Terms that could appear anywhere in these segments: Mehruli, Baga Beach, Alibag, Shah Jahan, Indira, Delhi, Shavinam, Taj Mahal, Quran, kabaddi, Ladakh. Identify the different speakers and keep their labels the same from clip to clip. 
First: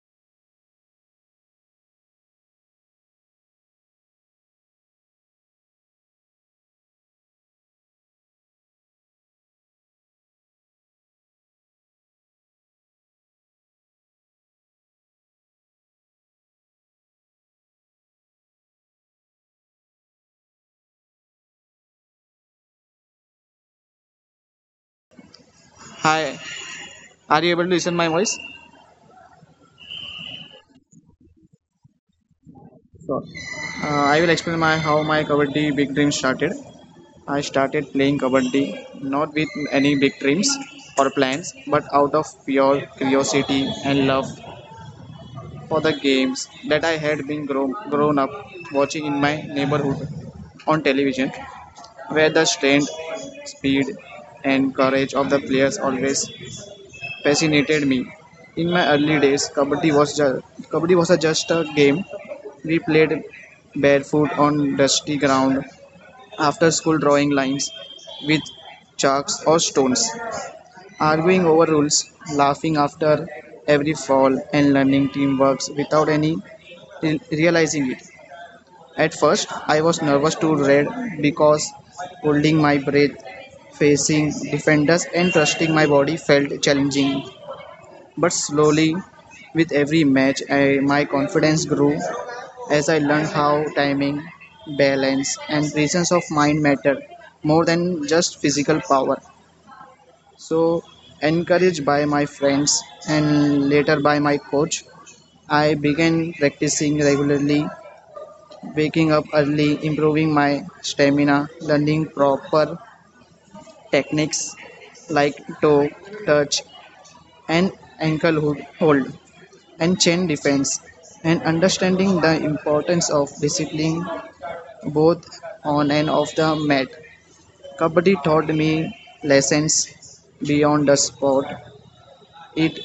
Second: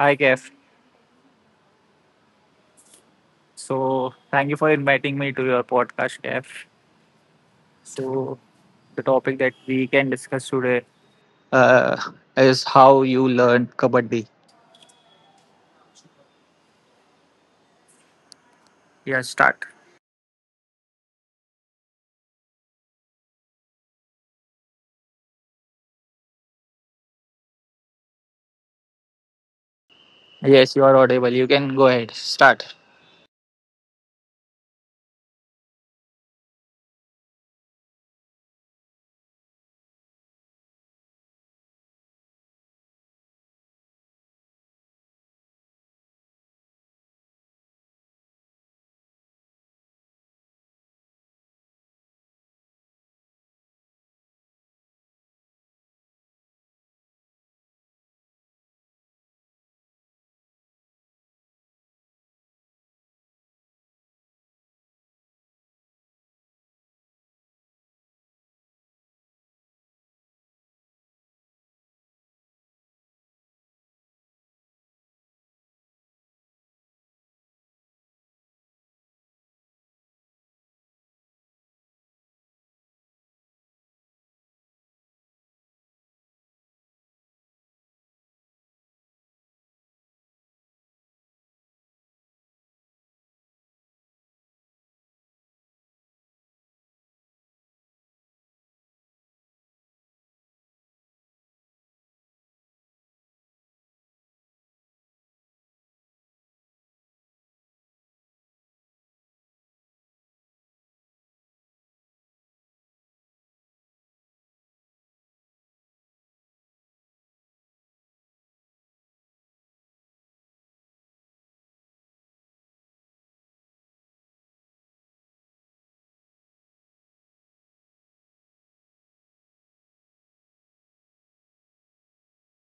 Speaker 1: Hi, Kef. So, thank you for inviting me to your podcast, Kef. So, the topic that we can discuss today is how you learn kabaddi. Yeah, start.
Speaker 2: Hi, are you able to listen my voice?
Speaker 1: Yes, you are audible. You can go ahead. Start.
Speaker 2: Sure. I will explain my how my kabaddi big dream started. I started playing kabaddi not with any big dreams or plans, but out of pure curiosity and love for the games that I had been grown up watching in my neighborhood on television, where the strength, speed, and courage of the players always fascinated me. In my early days, kabaddi was a just a game. We played barefoot on dusty ground after school, drawing lines with chalks or stones, arguing over rules, laughing after every fall, and learning teamwork without any realizing it. At first, I was nervous to read because holding my breath, facing defenders, and trusting my body felt challenging. But slowly, with every match, my confidence grew as I learned how timing, balance, and presence of mind matter more than just physical power. So, encouraged by my friends and later by my coach, I began practicing regularly, waking up early, improving my stamina, learning proper techniques like toe, touch, and hold. And chain depends and understanding the importance of discipline both on and off the mat. Kabaddi taught me lessons beyond the sport. It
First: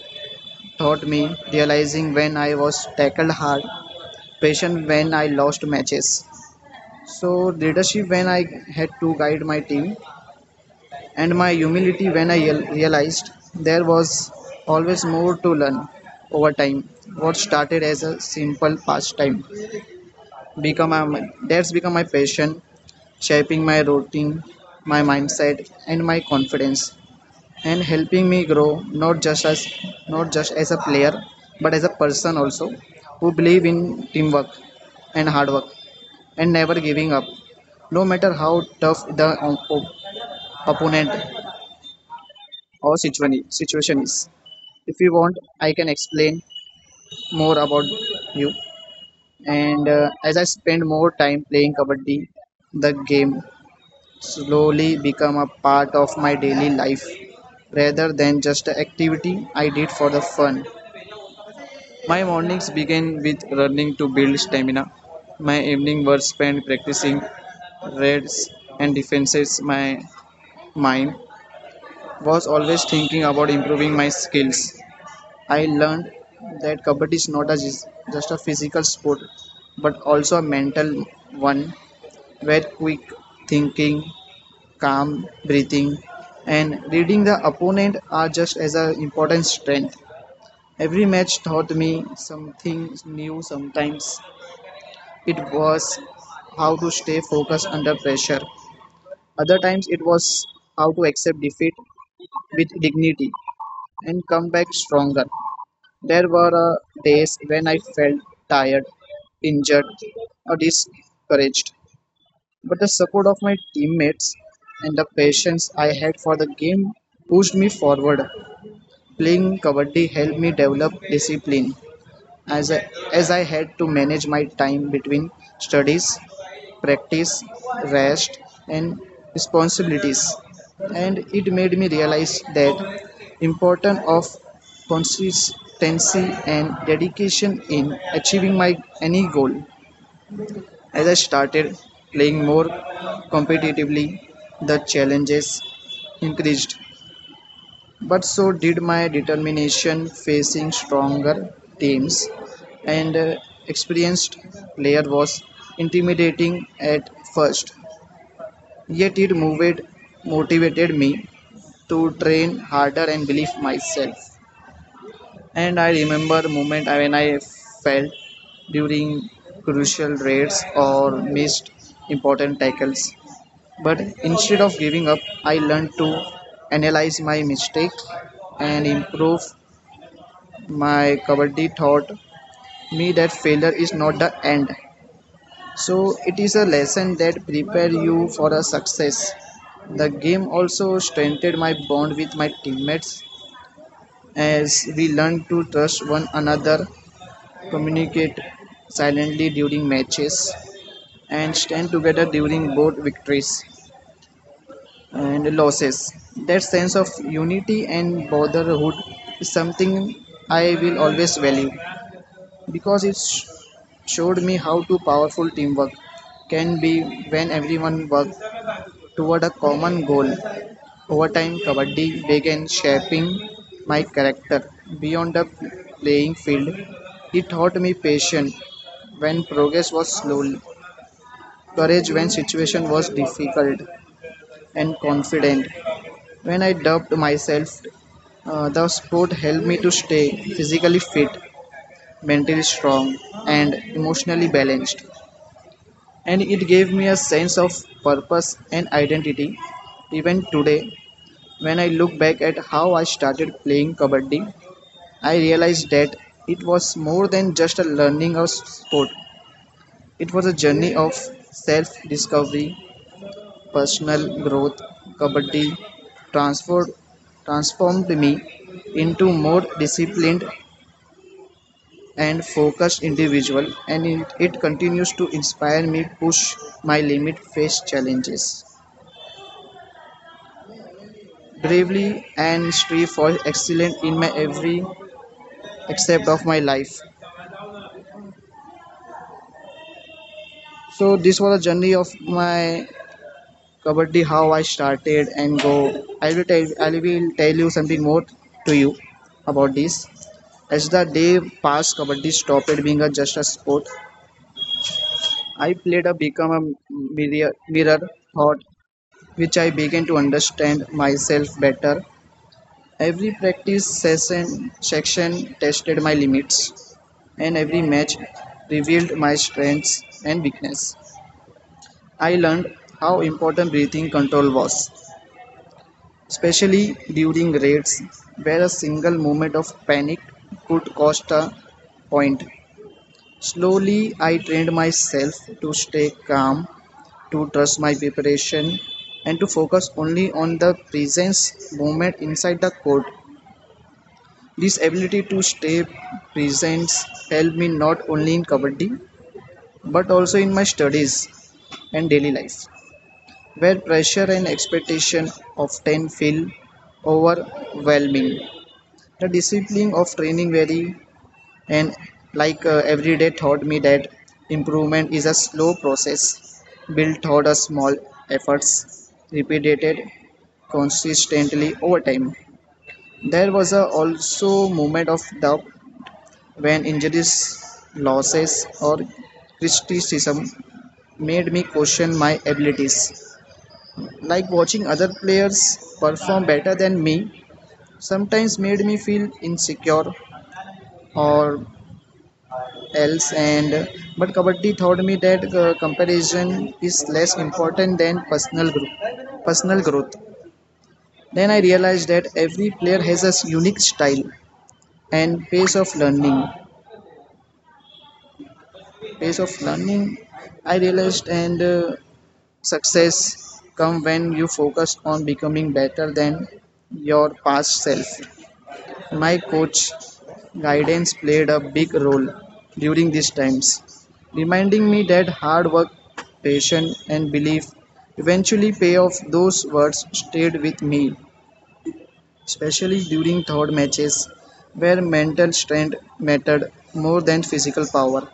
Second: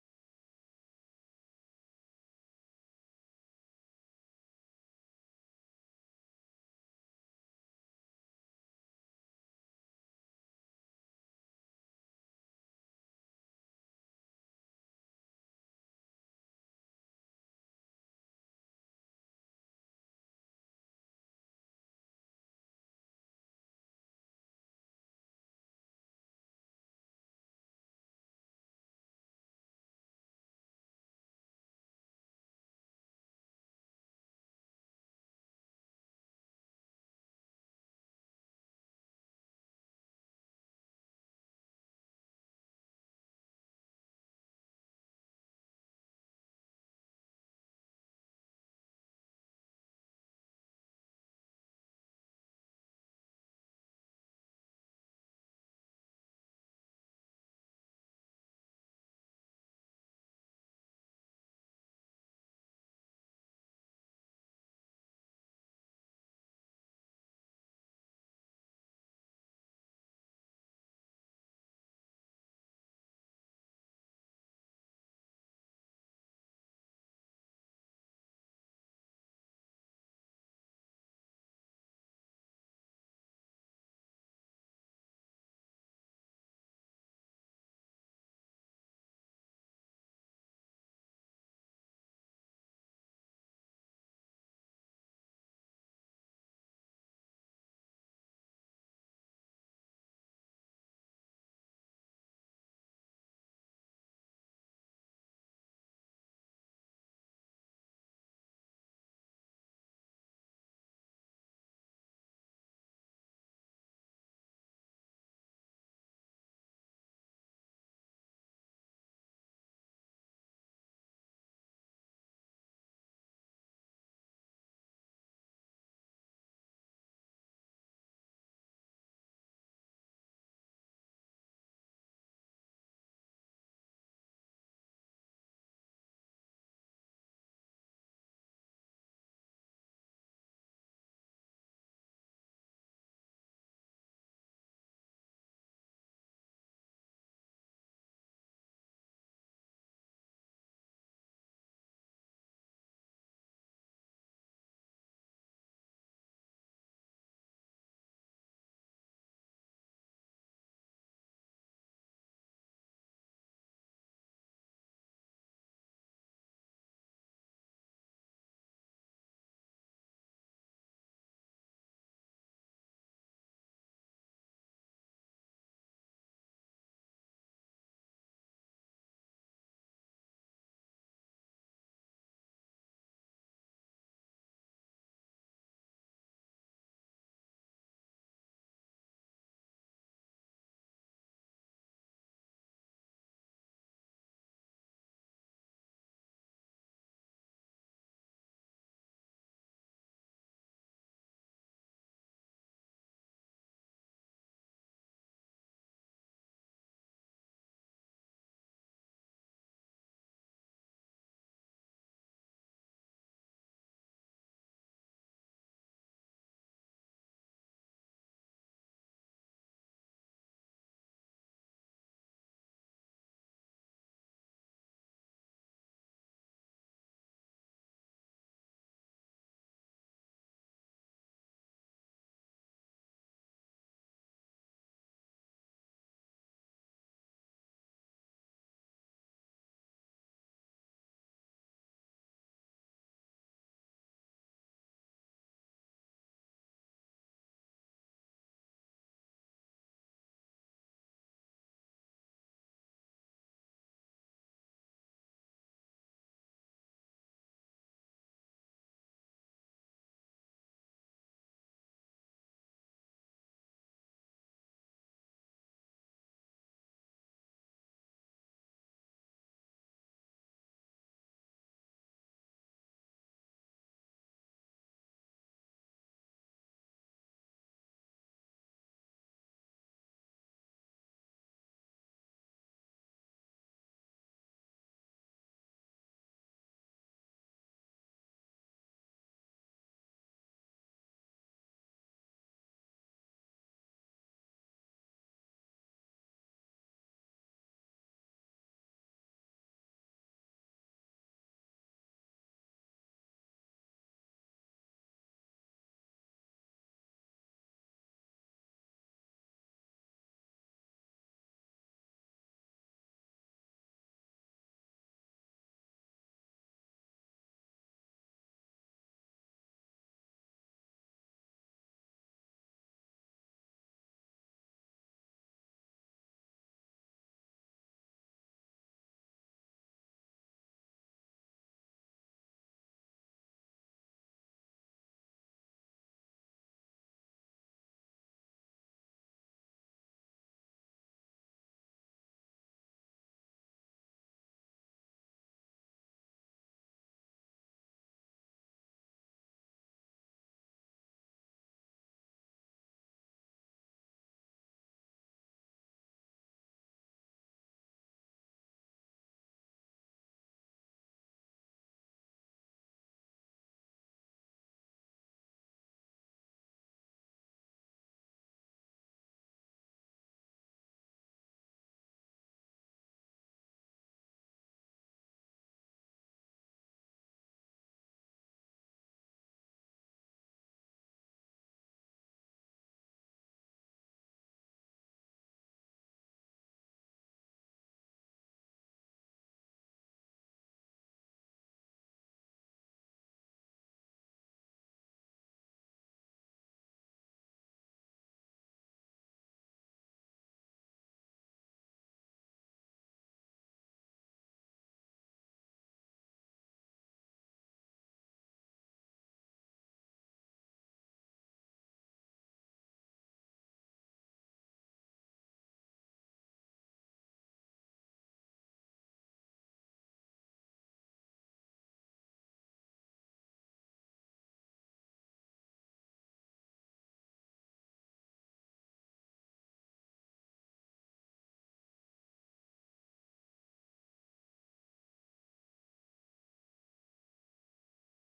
Speaker 2: taught me realizing when I was tackled hard, patience when I lost matches. So leadership when I had to guide my team, and my humility when I realized there was always more to learn over time. What started as a simple pastime become my, that's become my passion shaping my routine, my mindset and my confidence and helping me grow not just as a player but as a person also who believe in teamwork and hard work and never giving up no matter how tough opponent or situation is. If you want, I can explain more about you. And as I spend more time playing kabaddi, the game slowly become a part of my daily life rather than just an activity I did for the fun. My mornings began with running to build stamina. My evening were spent practicing raids and defenses. My mind was always thinking about improving my skills. I learned that kabaddi is not just a physical sport but also a mental one where quick thinking, calm breathing, and reading the opponent are just as an important strength. Every match taught me something new sometimes. It was how to stay focused under pressure. Other times it was how to accept defeat with dignity and come back stronger. There were days when I felt tired, injured, or discouraged, but the support of my teammates and the patience I had for the game pushed me forward. Playing kabaddi helped me develop discipline as I had to manage my time between studies, practice, rest, and responsibilities. And it made me realize that importance of consistency and dedication in achieving my any goal. As I started playing more competitively, the challenges increased, but so did my determination facing stronger teams and experienced player was intimidating at first, yet it moved motivated me to train harder and believe myself. And I remember moment when I fell during crucial raids or missed important tackles. But instead of giving up, I learned to analyze my mistake and improve. My kabaddi taught me that failure is not the end. So it is a lesson that prepares you for a success. The game also strengthened my bond with my teammates as we learned to trust one another, communicate silently during matches, and stand together during both victories and losses. That sense of unity and brotherhood is something I will always value because showed me how to powerful teamwork can be when everyone works toward a common goal. Over time, Kabaddi began shaping my character beyond the playing field. It taught me patience when progress was slow, courage when situation was difficult, and confident when I doubted myself. The sport helped me to stay physically fit, mentally strong, and emotionally balanced. And it gave me a sense of purpose and identity. Even today, when I look back at how I started playing Kabaddi, I realized that it was more than just a learning of sport. It was a journey of self discovery, personal growth. Kabaddi transformed, transformed me into more disciplined and focused individual, and it continues to inspire me, push my limit, face challenges bravely, and strive for excellence in my every aspect of my life. So this was a journey of my kabaddi, how I started and go. I will tell you something more to you about this. As the day passed, kabaddi stopped being a just a sport I played, a become a mirror thought, which I began to understand myself better. Every practice session section tested my limits, and every match revealed my strengths and weakness. I learned how important breathing control was, especially during raids, where a single moment of panic could cost a point. Slowly, I trained myself to stay calm, to trust my preparation, and to focus only on the presence moment inside the court. This ability to stay present helped me not only in kabaddi but also in my studies and daily life, where pressure and expectation often feel overwhelming. The discipline of training very and like every day taught me that improvement is a slow process built toward a small efforts repeated consistently over time. There was a also moment of doubt when injuries, losses or criticism made me question my abilities, like watching other players perform better than me sometimes made me feel insecure or else. And but kabaddi taught me that comparison is less important than personal growth. Then I realized that every player has a unique style and pace of learning. I realized, and success come when you focus on becoming better than your past self. My coach guidance played a big role during these times, reminding me that hard work, patience, and belief eventually pay off. Those words stayed with me, especially during third matches where mental strength mattered more than physical power.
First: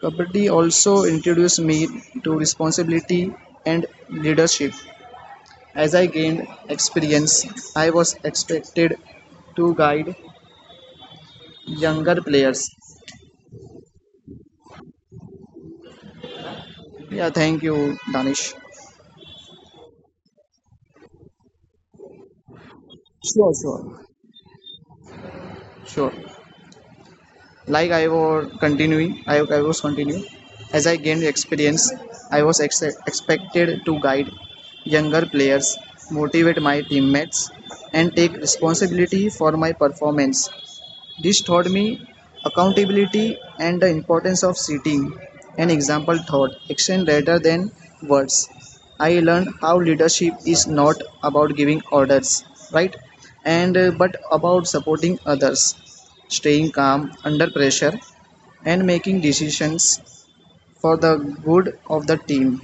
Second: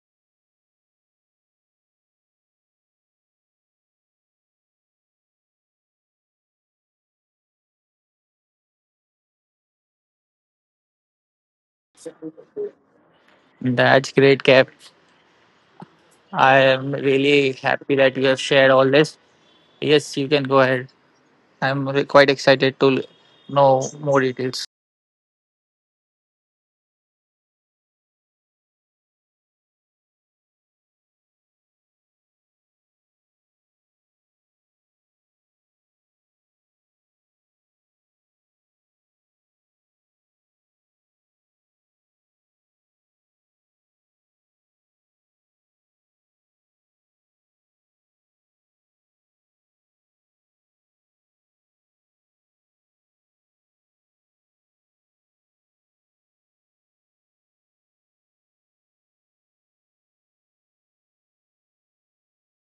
Speaker 2: Kabaddi also introduced me to responsibility and leadership. As I gained experience, I was expected to guide younger players.
Speaker 1: That's great, Kef. I am
Speaker 2: Yeah,
Speaker 1: really
Speaker 2: thank
Speaker 1: happy
Speaker 2: you,
Speaker 1: that you have
Speaker 2: Danish.
Speaker 1: shared all this. Yes, you can go ahead. Quite excited to
Speaker 2: Sure, sure,
Speaker 1: know more details.
Speaker 2: sure. Like I was continuing, I was continuing. As I gained experience, expected to guide younger players, motivate my teammates, and take responsibility for my performance. This taught me accountability and the importance of setting an example thought, action rather than words. I learned how leadership is not about giving orders, right? And but about supporting others, staying calm under pressure, and making decisions for the good of the team.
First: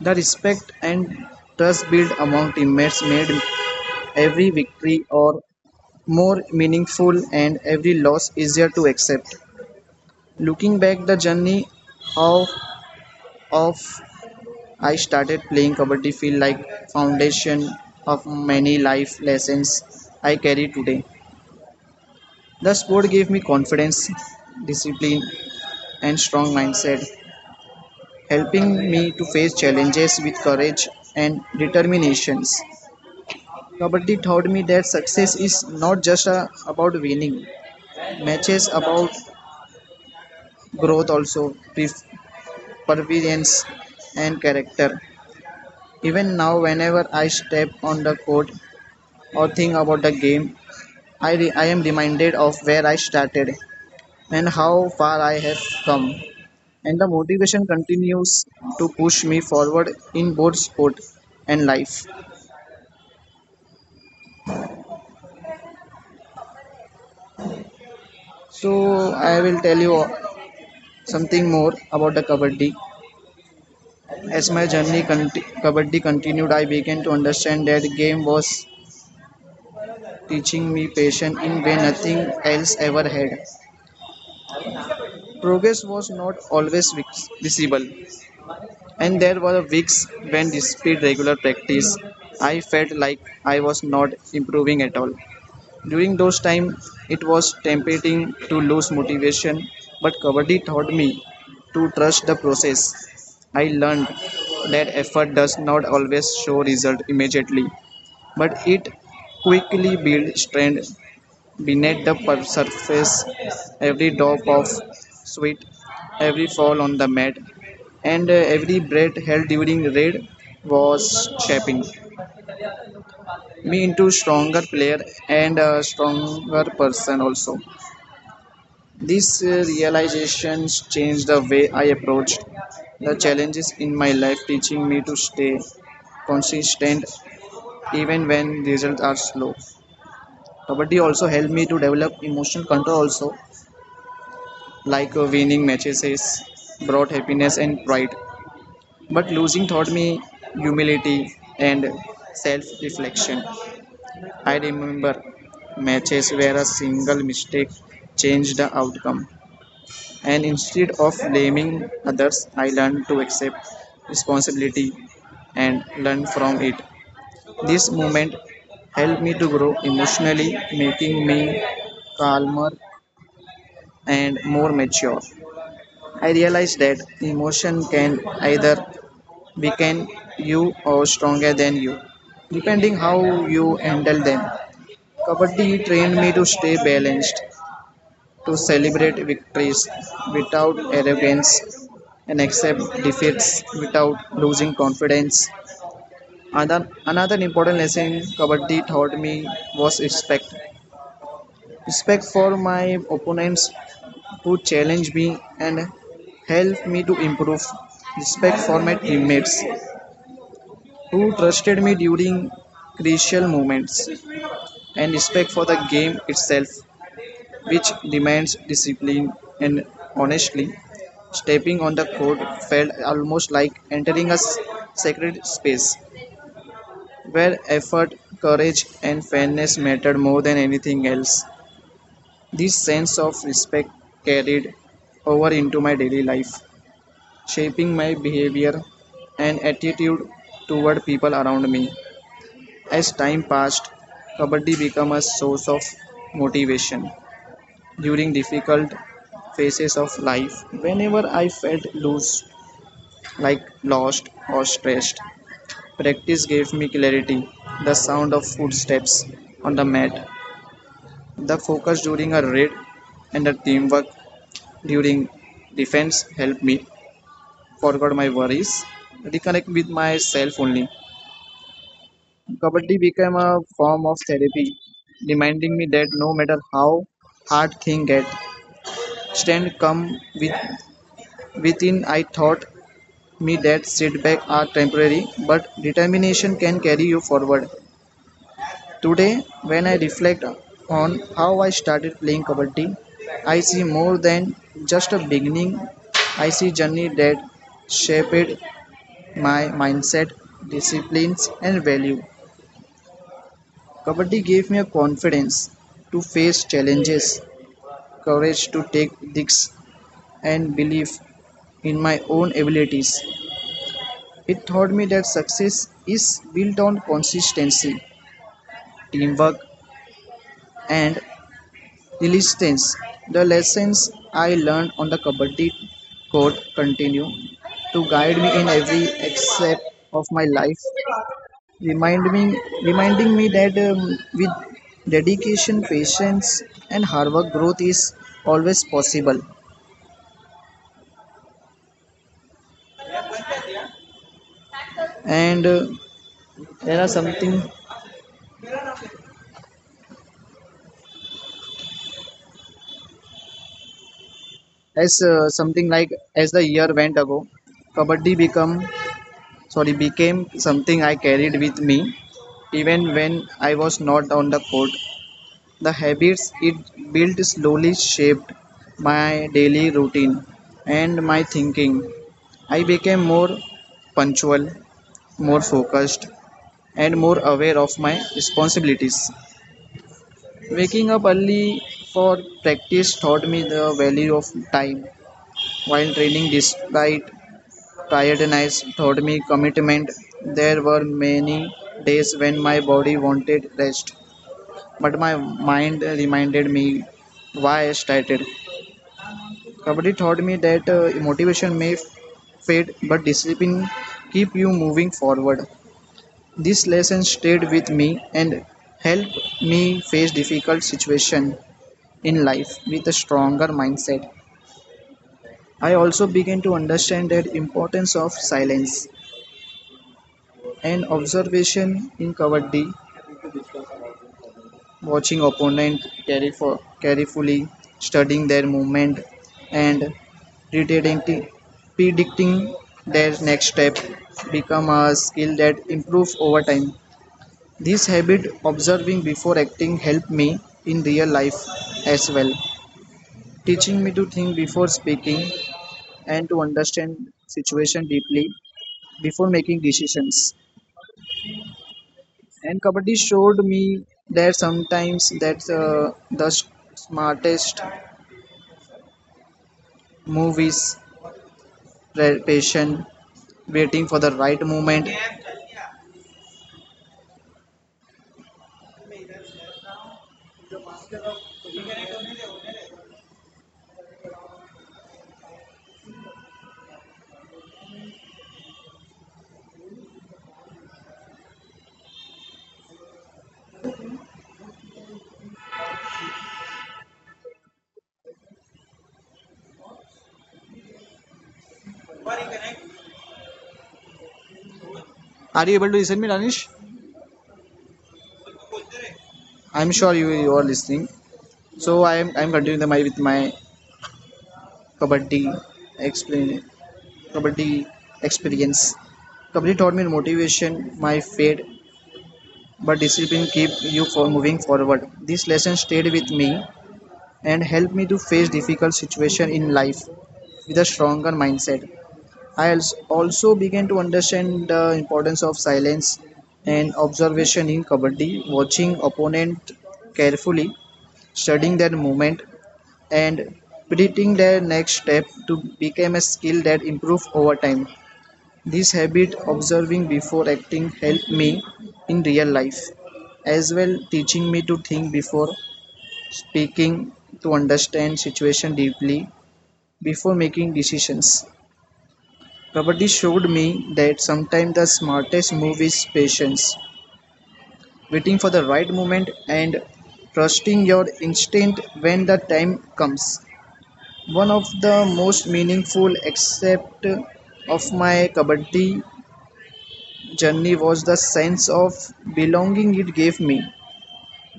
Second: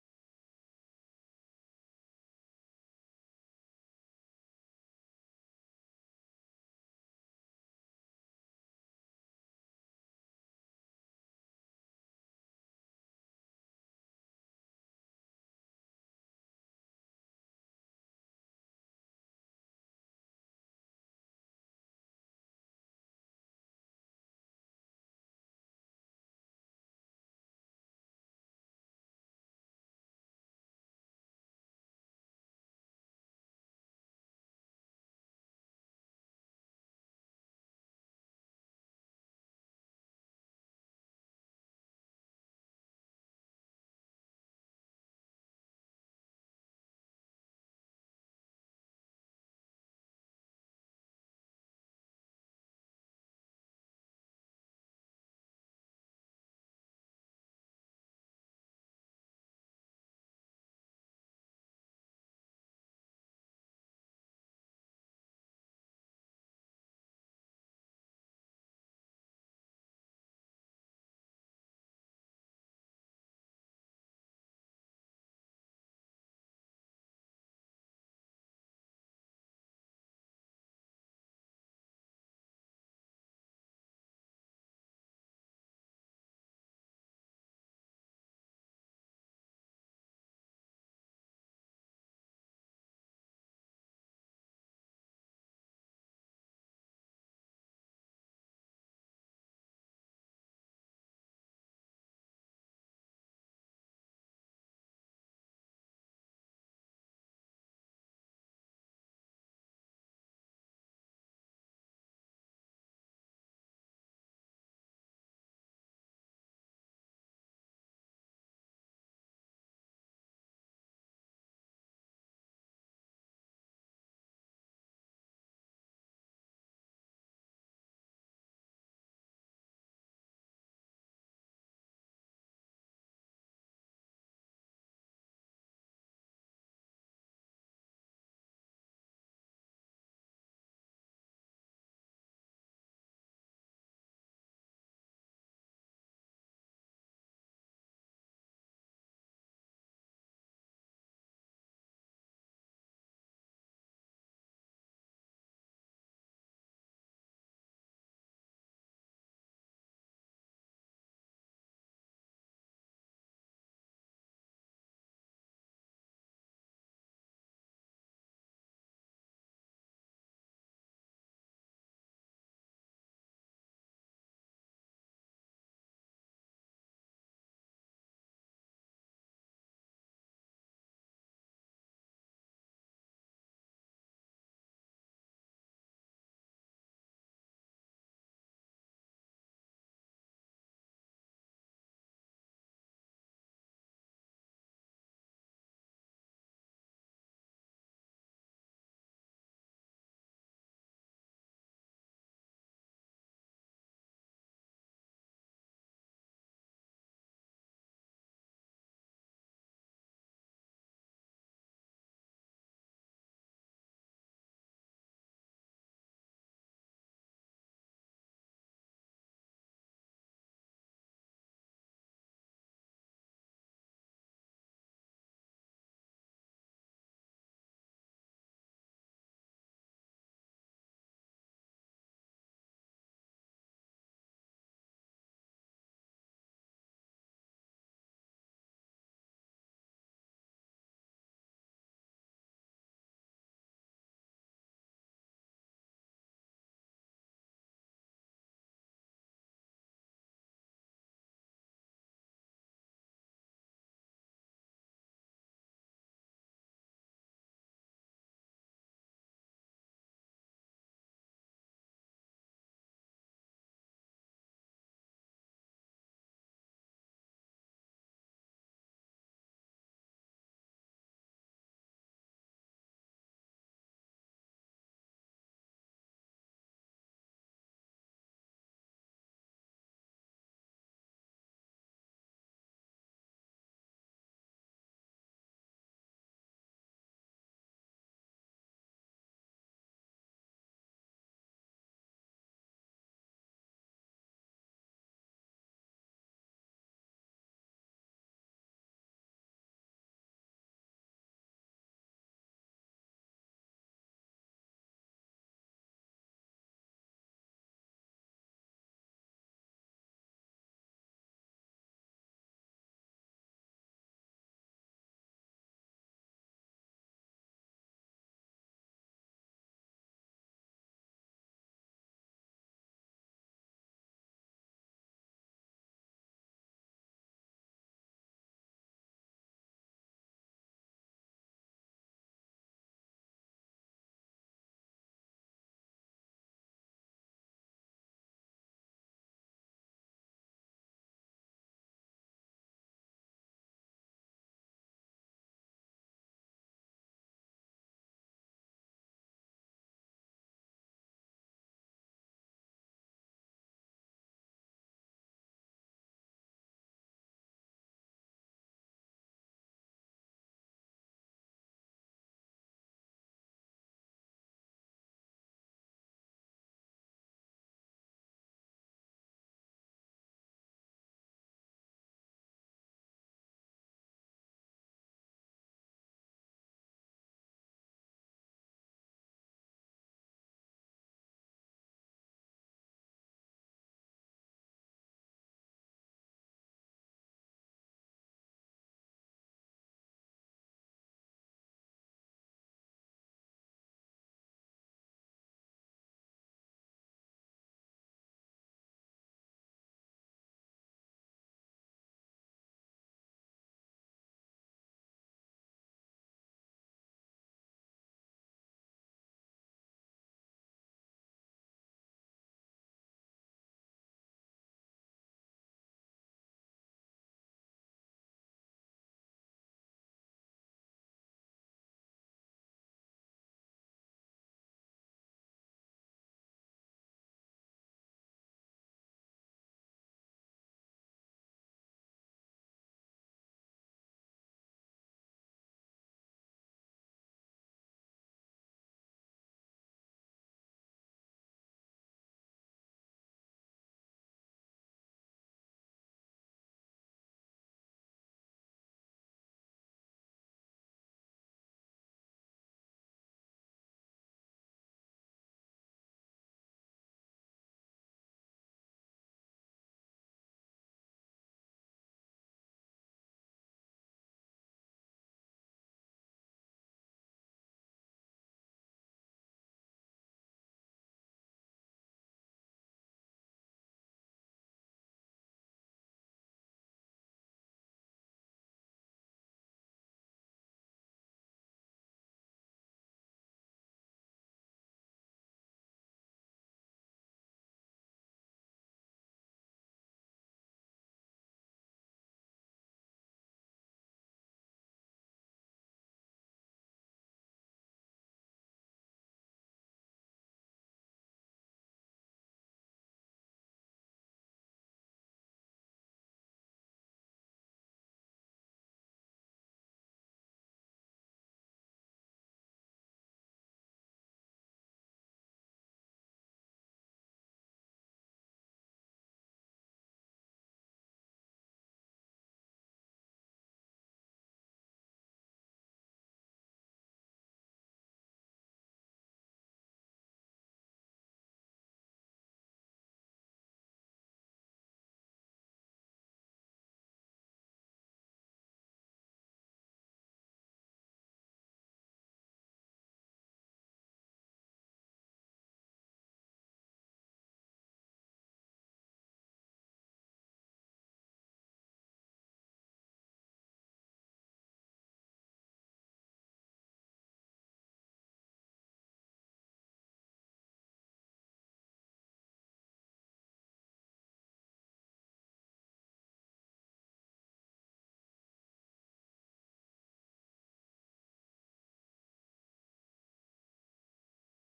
Speaker 2: The respect and trust built among teammates made every victory or more meaningful and every loss easier to accept. Looking back the journey of of I started playing kabaddi feel like foundation of many life lessons I carry today. The sport gave me confidence, discipline and strong mindset, helping me to face challenges with courage and determinations. Kabaddi taught me that success is not just about winning. Matches about growth also, perseverance and character. Even now, whenever I step on the court or think about the game, I am reminded of where I started and how far I have come. And the motivation continues to push me forward in both sport and life. So, I will tell you something more about the Kabaddi. As my Kabaddi continued, I began to understand that game was teaching me patience in way nothing else ever had. Progress was not always visible, and there were weeks when, despite regular practice, I felt like I was not improving at all. During those times, it was tempting to lose motivation, but Kabaddi taught me to trust the process. I learned that effort does not always show result immediately, but it quickly builds strength beneath the surface. Every drop of sweat, every fall on the mat, and every breath held during raid was shaping me into stronger player and a stronger person also. These realizations changed the way I approached the challenges in my life, teaching me to stay consistent even when results are slow. Kabaddi also helped me to develop emotional control also, like winning matches brought happiness and pride but losing taught me humility and self-reflection. I remember matches where a single mistake changed the outcome, and instead of blaming others I learned to accept responsibility and learn from it. This moment helped me to grow emotionally, making me calmer and more mature. I realized that emotion can either weaken you or stronger than you, depending how you handle them. Kabaddi trained me to stay balanced, to celebrate victories without arrogance, and accept defeats without losing confidence. Another important lesson Kabaddi taught me was respect. Respect for my opponents who challenge me and help me to improve. Respect for my teammates who trusted me during crucial moments and respect for the game itself which demands discipline and honestly stepping on the court felt almost like entering a sacred space where effort, courage, and fairness mattered more than anything else. This sense of respect carried over into my daily life, shaping my behavior and attitude toward people around me. As time passed, Kabaddi became a source of motivation during difficult phases of life. Whenever I felt loose, like lost or stressed, practice gave me clarity, the sound of footsteps on the mat, the focus during a raid, and the teamwork during defense helped me forget my worries, reconnect with myself only. Kabaddi became a form of therapy, reminding me that no matter how hard things get, strength come with, within. I taught me that setbacks are temporary, but determination can carry you forward. Today, when I reflect on how I started playing Kabaddi, I see more than just a beginning. I see journey that shaped my mindset, disciplines, and value. Kabaddi gave me a confidence to face challenges, courage to take risks, and belief in my own abilities. It taught me that success is built on consistency, teamwork, and resilience. The lessons I learned on the Kabaddi court continue to guide me in every aspect of my life reminding me that with dedication, patience, and hard work, growth is always possible. And there are something as something like as the year went ago, kabaddi become sorry became something I carried with me even when I was not on the court. The habits it built slowly shaped my daily routine and my thinking. I became more punctual, more focused and more aware of my responsibilities. Waking up early for practice taught me the value of time, while training despite tiredness taught me commitment. There were many days when my body wanted rest, but my mind reminded me why I started. Kabaddi taught me that motivation may fade, but discipline keep you moving forward. This lesson stayed with me and helped me face difficult situations in life with a stronger mindset. I also began to understand the importance of silence and observation in Kabaddi, watching opponent carry carefully, studying their movement, and predicting their next step become a skill that improves over time. This habit, observing before acting, helped me in real life as well, teaching me to think before speaking and to understand situation deeply before making decisions. And kabaddi showed me that sometimes that the smartest move is patient, waiting for the right moment. Are you able to listen me, Danish? I'm sure you are listening. So I'm continuing the my with my kabaddi explain Kabaddi experience. Kabaddi taught me motivation, my faith, but discipline keep you for moving forward. This lesson stayed with me and helped me to face difficult situations in life with a stronger mindset. I also began to understand the importance of silence and observation in Kabaddi, watching opponent carefully, studying their movement, and predicting their next step to become a skill that improve over time. This habit, observing before acting, helped me in real life as well, teaching me to think before speaking, to understand situation deeply before making decisions. Kabaddi showed me that sometimes the smartest move is patience, waiting for the right moment and trusting your instinct when the time comes. One of the most meaningful aspect of my Kabaddi journey was the sense of belonging it gave me.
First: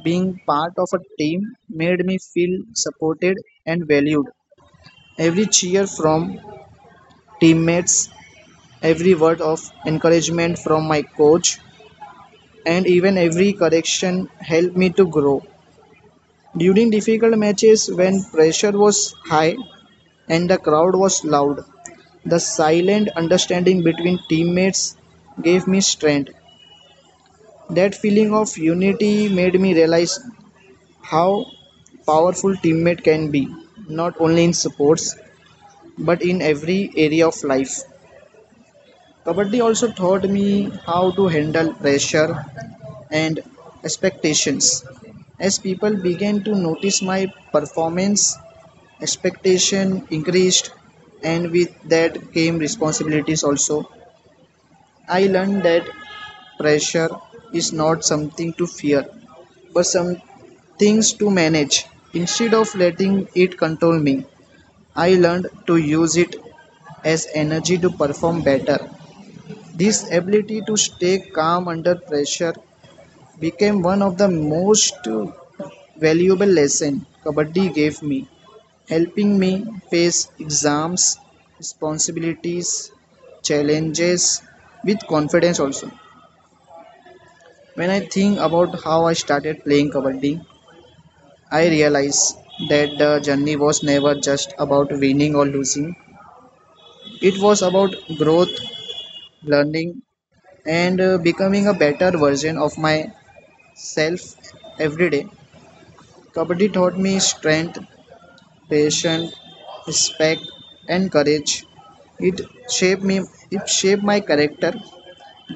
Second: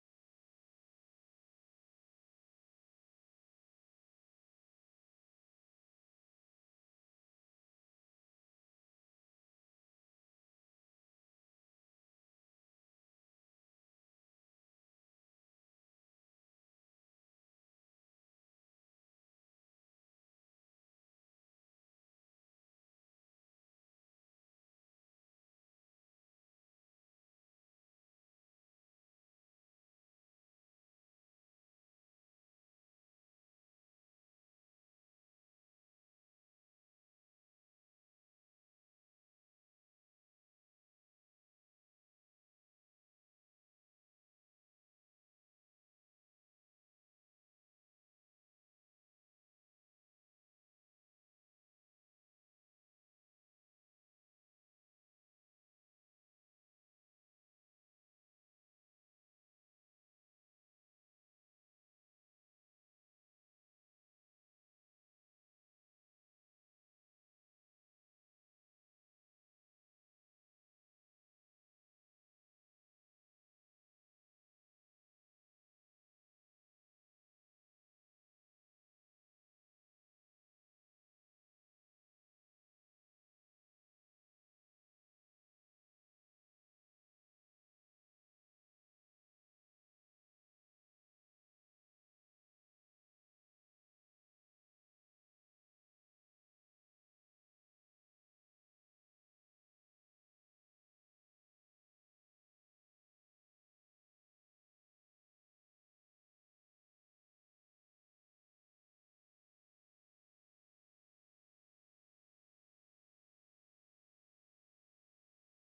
Speaker 2: Being part of a team made me feel supported and valued. Every cheer from teammates, every word of encouragement from my coach, and even every correction helped me to grow. During difficult matches, when pressure was high and the crowd was loud, the silent understanding between teammates gave me strength. That feeling of unity made me realize how powerful teammate can be not only in sports but in every area of life. Kabaddi also taught me how to handle pressure and expectations. As people began to notice my performance, expectation increased and with that came responsibilities also. I learned that pressure is not something to fear but some things to manage. Instead of letting it control me, I learned to use it as energy to perform better. This ability to stay calm under pressure became one of the most valuable lessons Kabaddi gave me, helping me face exams, responsibilities, challenges with confidence also. When I think about how I started playing Kabaddi, I realize that the journey was never just about winning or losing. It was about growth, learning, and becoming a better version of myself every day. Kabaddi taught me strength, patience, respect, and courage. It shaped me. It shaped my character,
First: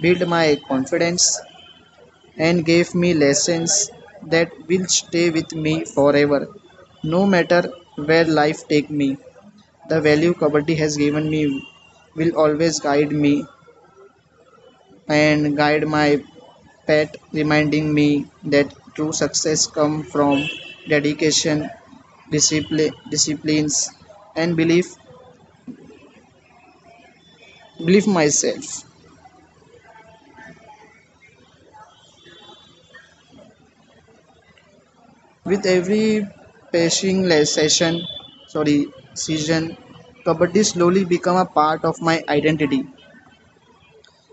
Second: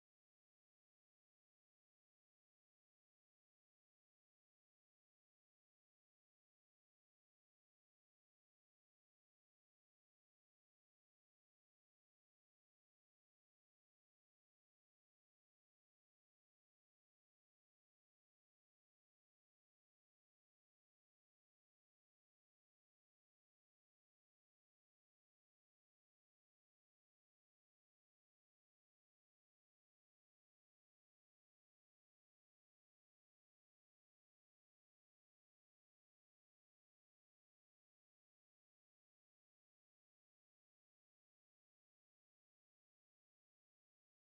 Speaker 2: built my confidence, and gave me lessons that will stay with me forever, no matter where life take me. The value Kabaddi has given me will always guide me and guide my Pat reminding me that true success comes from dedication, disciplines, and belief. Believe myself. With every passing sorry, season, Kabaddi slowly become a part of my identity.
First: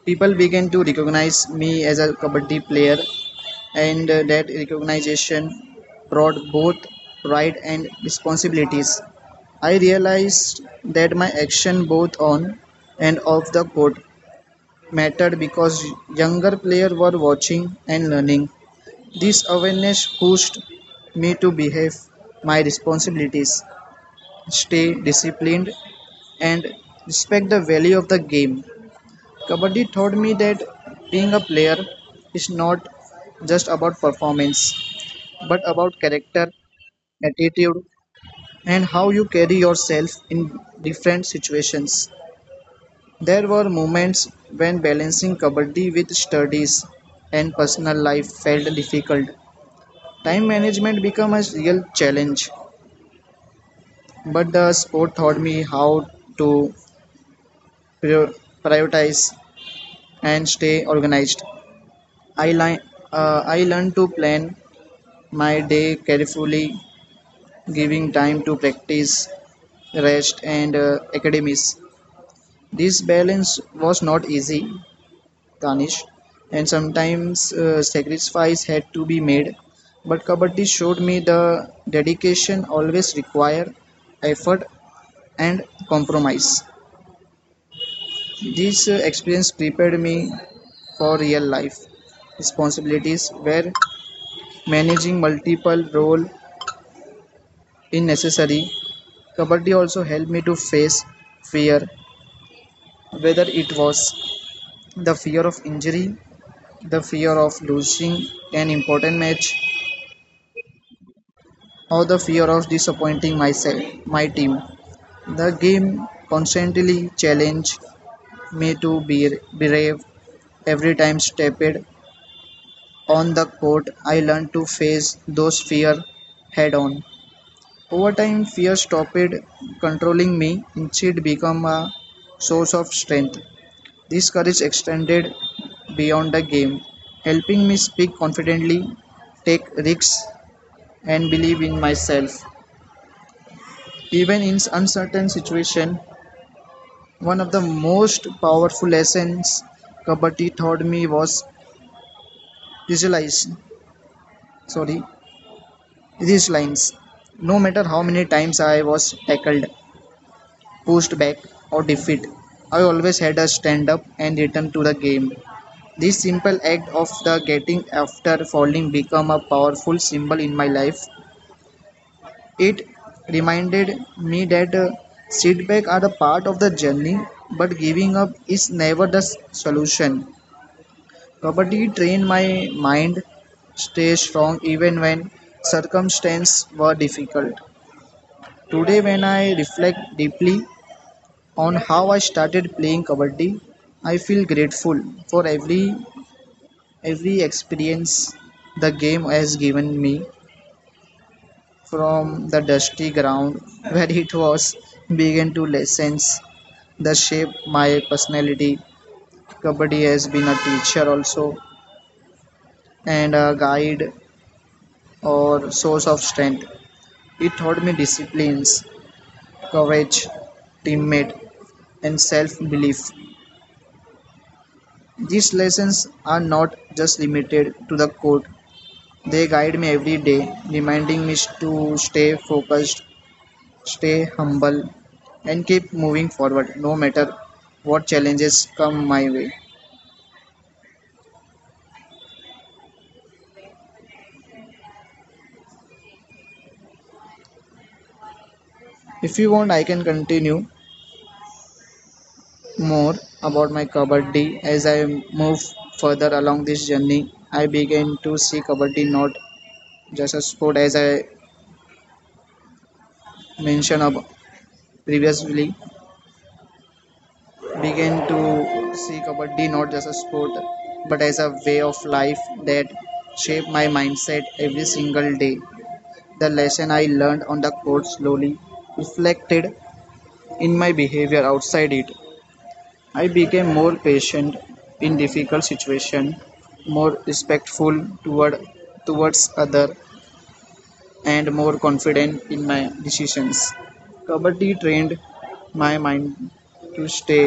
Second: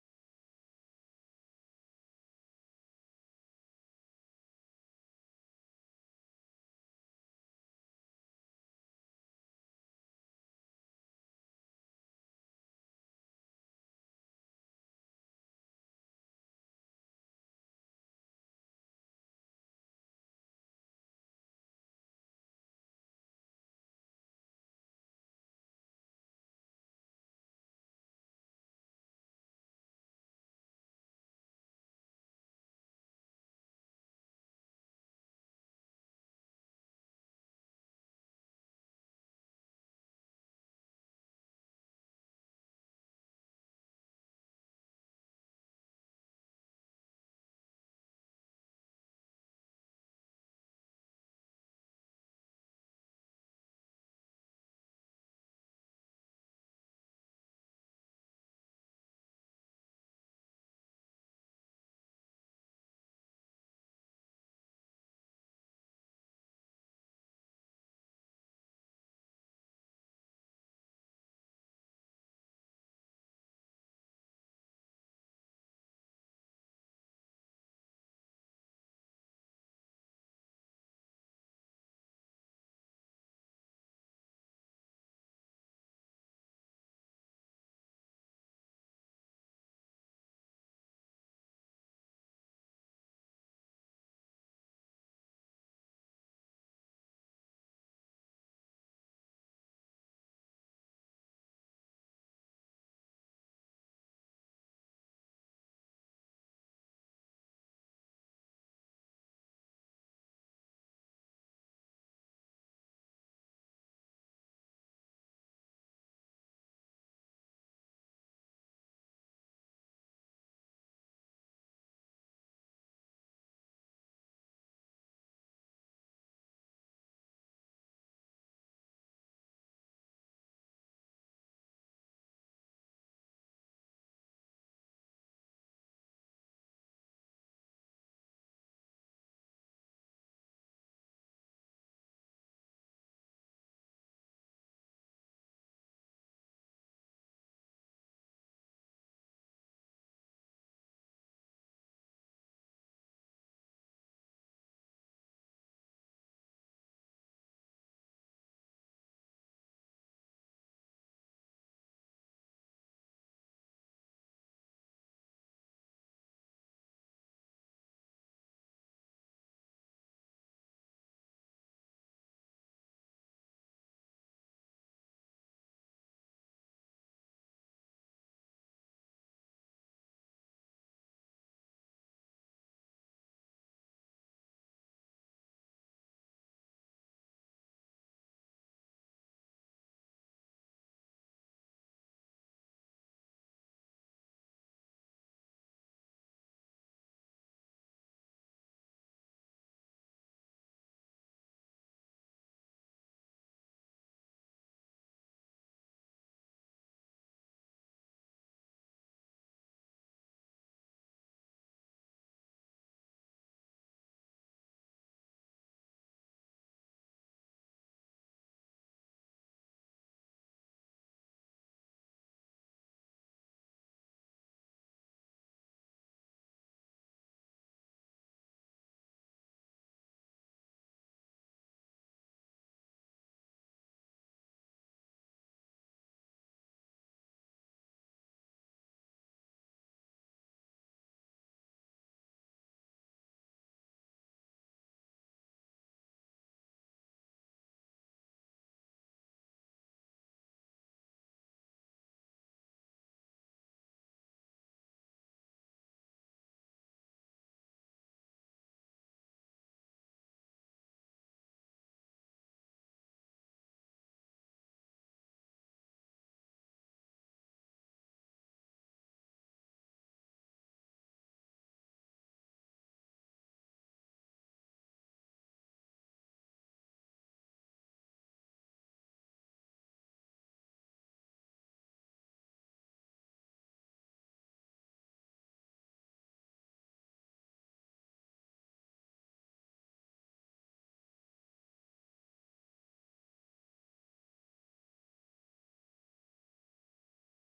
Speaker 2: People began to recognize me as a Kabaddi player. And That recognition brought both pride and responsibilities. I realized that my action both on and off the court mattered because younger players were watching and learning. This awareness pushed me to behave my responsibilities, stay disciplined, and respect the value of the game. Kabaddi taught me that being a player is not just about performance, but about character, attitude, and how you carry yourself in different situations. There were moments when balancing kabaddi with studies and personal life felt difficult. Time management became a real challenge, but the sport taught me how to prior- prioritize and stay organized. I, li- I learned to plan my day carefully, giving time to practice, rest, and academies. This balance was not easy, Danish, and sometimes sacrifice had to be made. But Kabaddi showed me the dedication always require effort and compromise. This experience prepared me for real life responsibilities where managing multiple roles is necessary. Kabaddi also helped me to face fear, whether it was the fear of injury, the fear of losing an important match, or the fear of disappointing myself, my team. The game constantly challenged me to be brave. Every time stepped on the court, I learned to face those fears head on. Over time, fear stopped controlling me. Instead, become a source of strength. This courage extended beyond the game, helping me speak confidently, take risks, and believe in myself. Even in uncertain situations, one of the most powerful lessons Kabaddi taught me was visualize. Sorry, these lines. No matter how many times I was tackled, pushed back, or defeated, I always had a stand up and return to the game. This simple act of the getting after falling became a powerful symbol in my life. It reminded me that setbacks are a part of the journey, but giving up is never the solution. Kabaddi trained my mind stay strong even when circumstances were difficult. Today, when I reflect deeply on how I started playing Kabaddi, I feel grateful for every experience the game has given me, from the dusty ground where it was, began to lessons that shape my personality. Kabaddi has been a teacher also and a guide or source of strength. It taught me disciplines, courage, teammate, and self belief. These lessons are not just limited to the court, they guide me every day, reminding me to stay focused, stay humble, and keep moving forward no matter what challenges come my way. If you want, I can continue more about my Kabaddi as I move further along this journey. I began to see Kabaddi not just a sport as I mentioned ab- previously, began to see Kabaddi not just a sport but as a way of life that shaped my mindset every single day. The lesson I learned on the court slowly reflected in my behavior outside it. I became more patient in difficult situations, more respectful towards others, and more confident in my decisions. Kabaddi trained my mind to stay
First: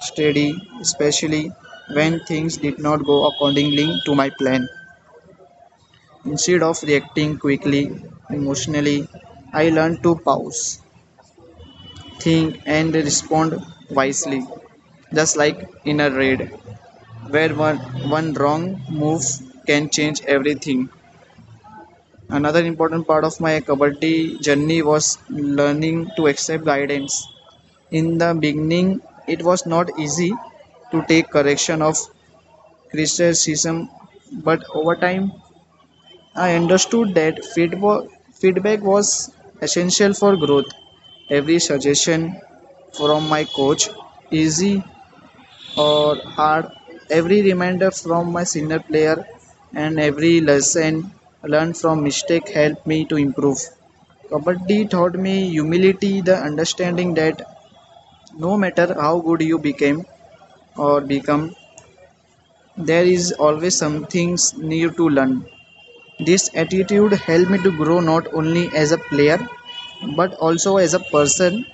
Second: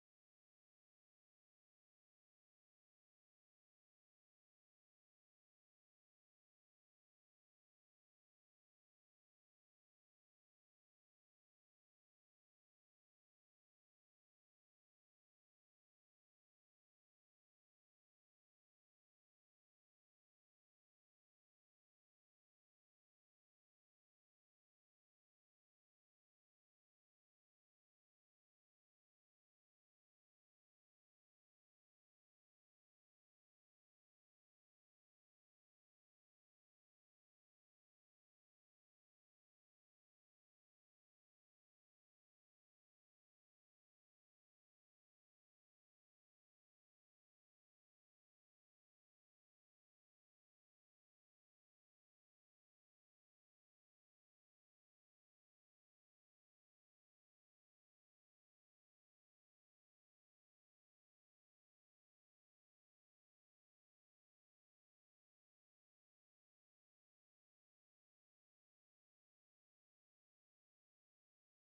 Speaker 2: steady, especially when things did not go accordingly to my plan. Instead of reacting quickly emotionally, I learned to pause, think, and respond wisely, just like in a raid, where one wrong move can change everything. Another important part of my Kabaddi journey was learning to accept guidance. In the beginning, it was not easy to take correction of criticism, but over time, I understood that feedback was essential for growth. Every suggestion from my coach, easy or hard, every reminder from my senior player and every lesson learned from mistake helped me to improve. Kabaddi taught me humility, the understanding that no matter how good you became or become there is always some things new to learn. This attitude helped me to grow not only as a player but also as a person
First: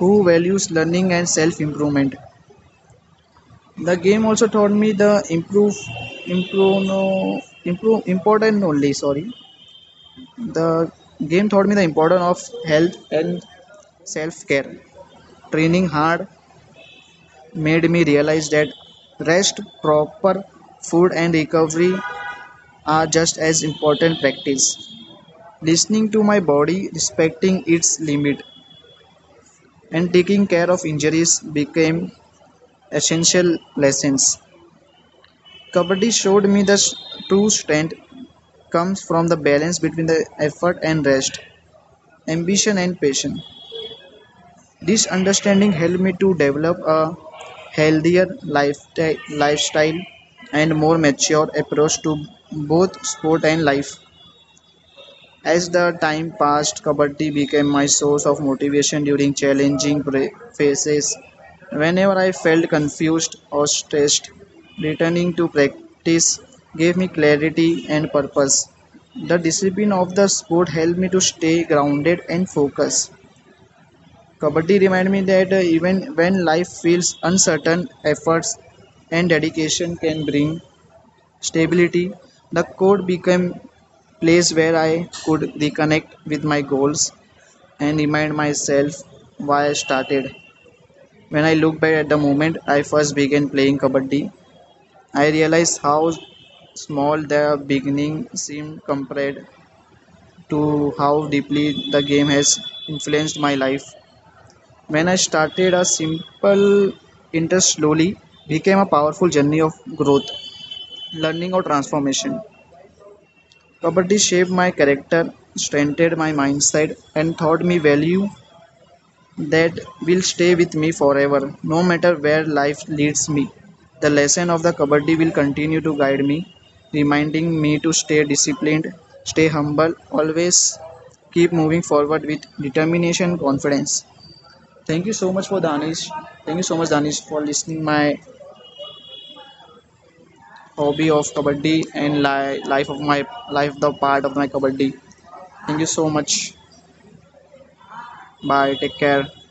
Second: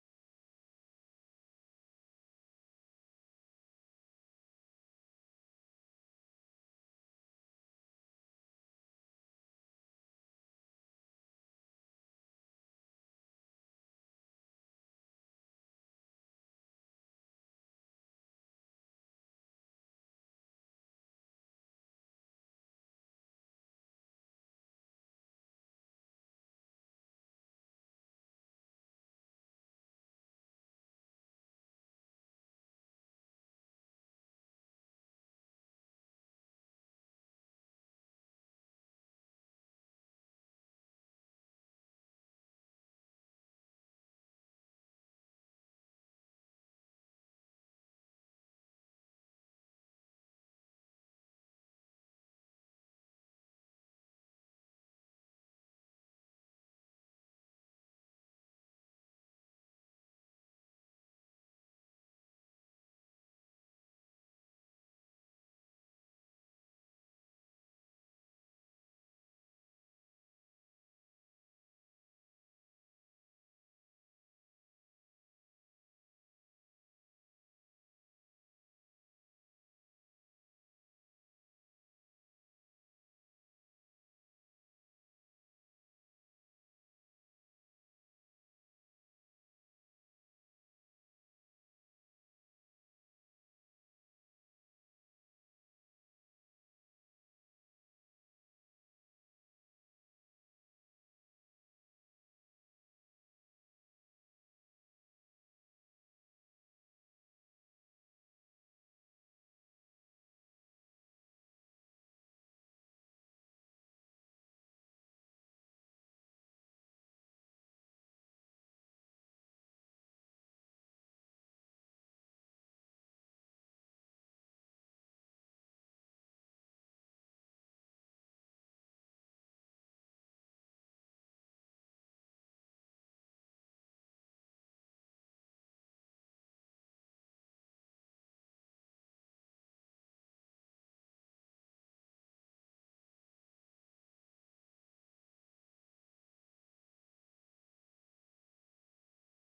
Speaker 2: who values learning and self improvement. The game also taught me the improve improve no improve important only sorry. The game taught me the importance of health and self care. Training hard made me realize that rest, proper food and recovery are just as important practice. Listening to my body, respecting its limit and taking care of injuries became essential lessons. Kabaddi showed me the true strength comes from the balance between the effort and rest, ambition and passion. This understanding helped me to develop a healthier lifeti- lifestyle and more mature approach to both sport and life. As the time passed, Kabaddi became my source of motivation during challenging phases. Whenever I felt confused or stressed, returning to practice gave me clarity and purpose. The discipline of the sport helped me to stay grounded and focused. Kabaddi reminded me that even when life feels uncertain, efforts and dedication can bring stability. The code became a place where I could reconnect with my goals and remind myself why I started. When I look back at the moment I first began playing kabaddi, I realize how small the beginning seemed compared to how deeply the game has influenced my life. When I started, a simple interest slowly became a powerful journey of growth, learning, or transformation. Comedy shaped my character, strengthened my mindset, and taught me value that will stay with me forever, no matter where life leads me. The lesson of the Kabaddi will continue to guide me, reminding me to stay disciplined, stay humble, always keep moving forward with determination and confidence. Thank you so much for Danish. Thank you so much, Danish, for listening my hobby of Kabaddi and life of my life the part of my Kabaddi. Thank you so much. Bye, take care.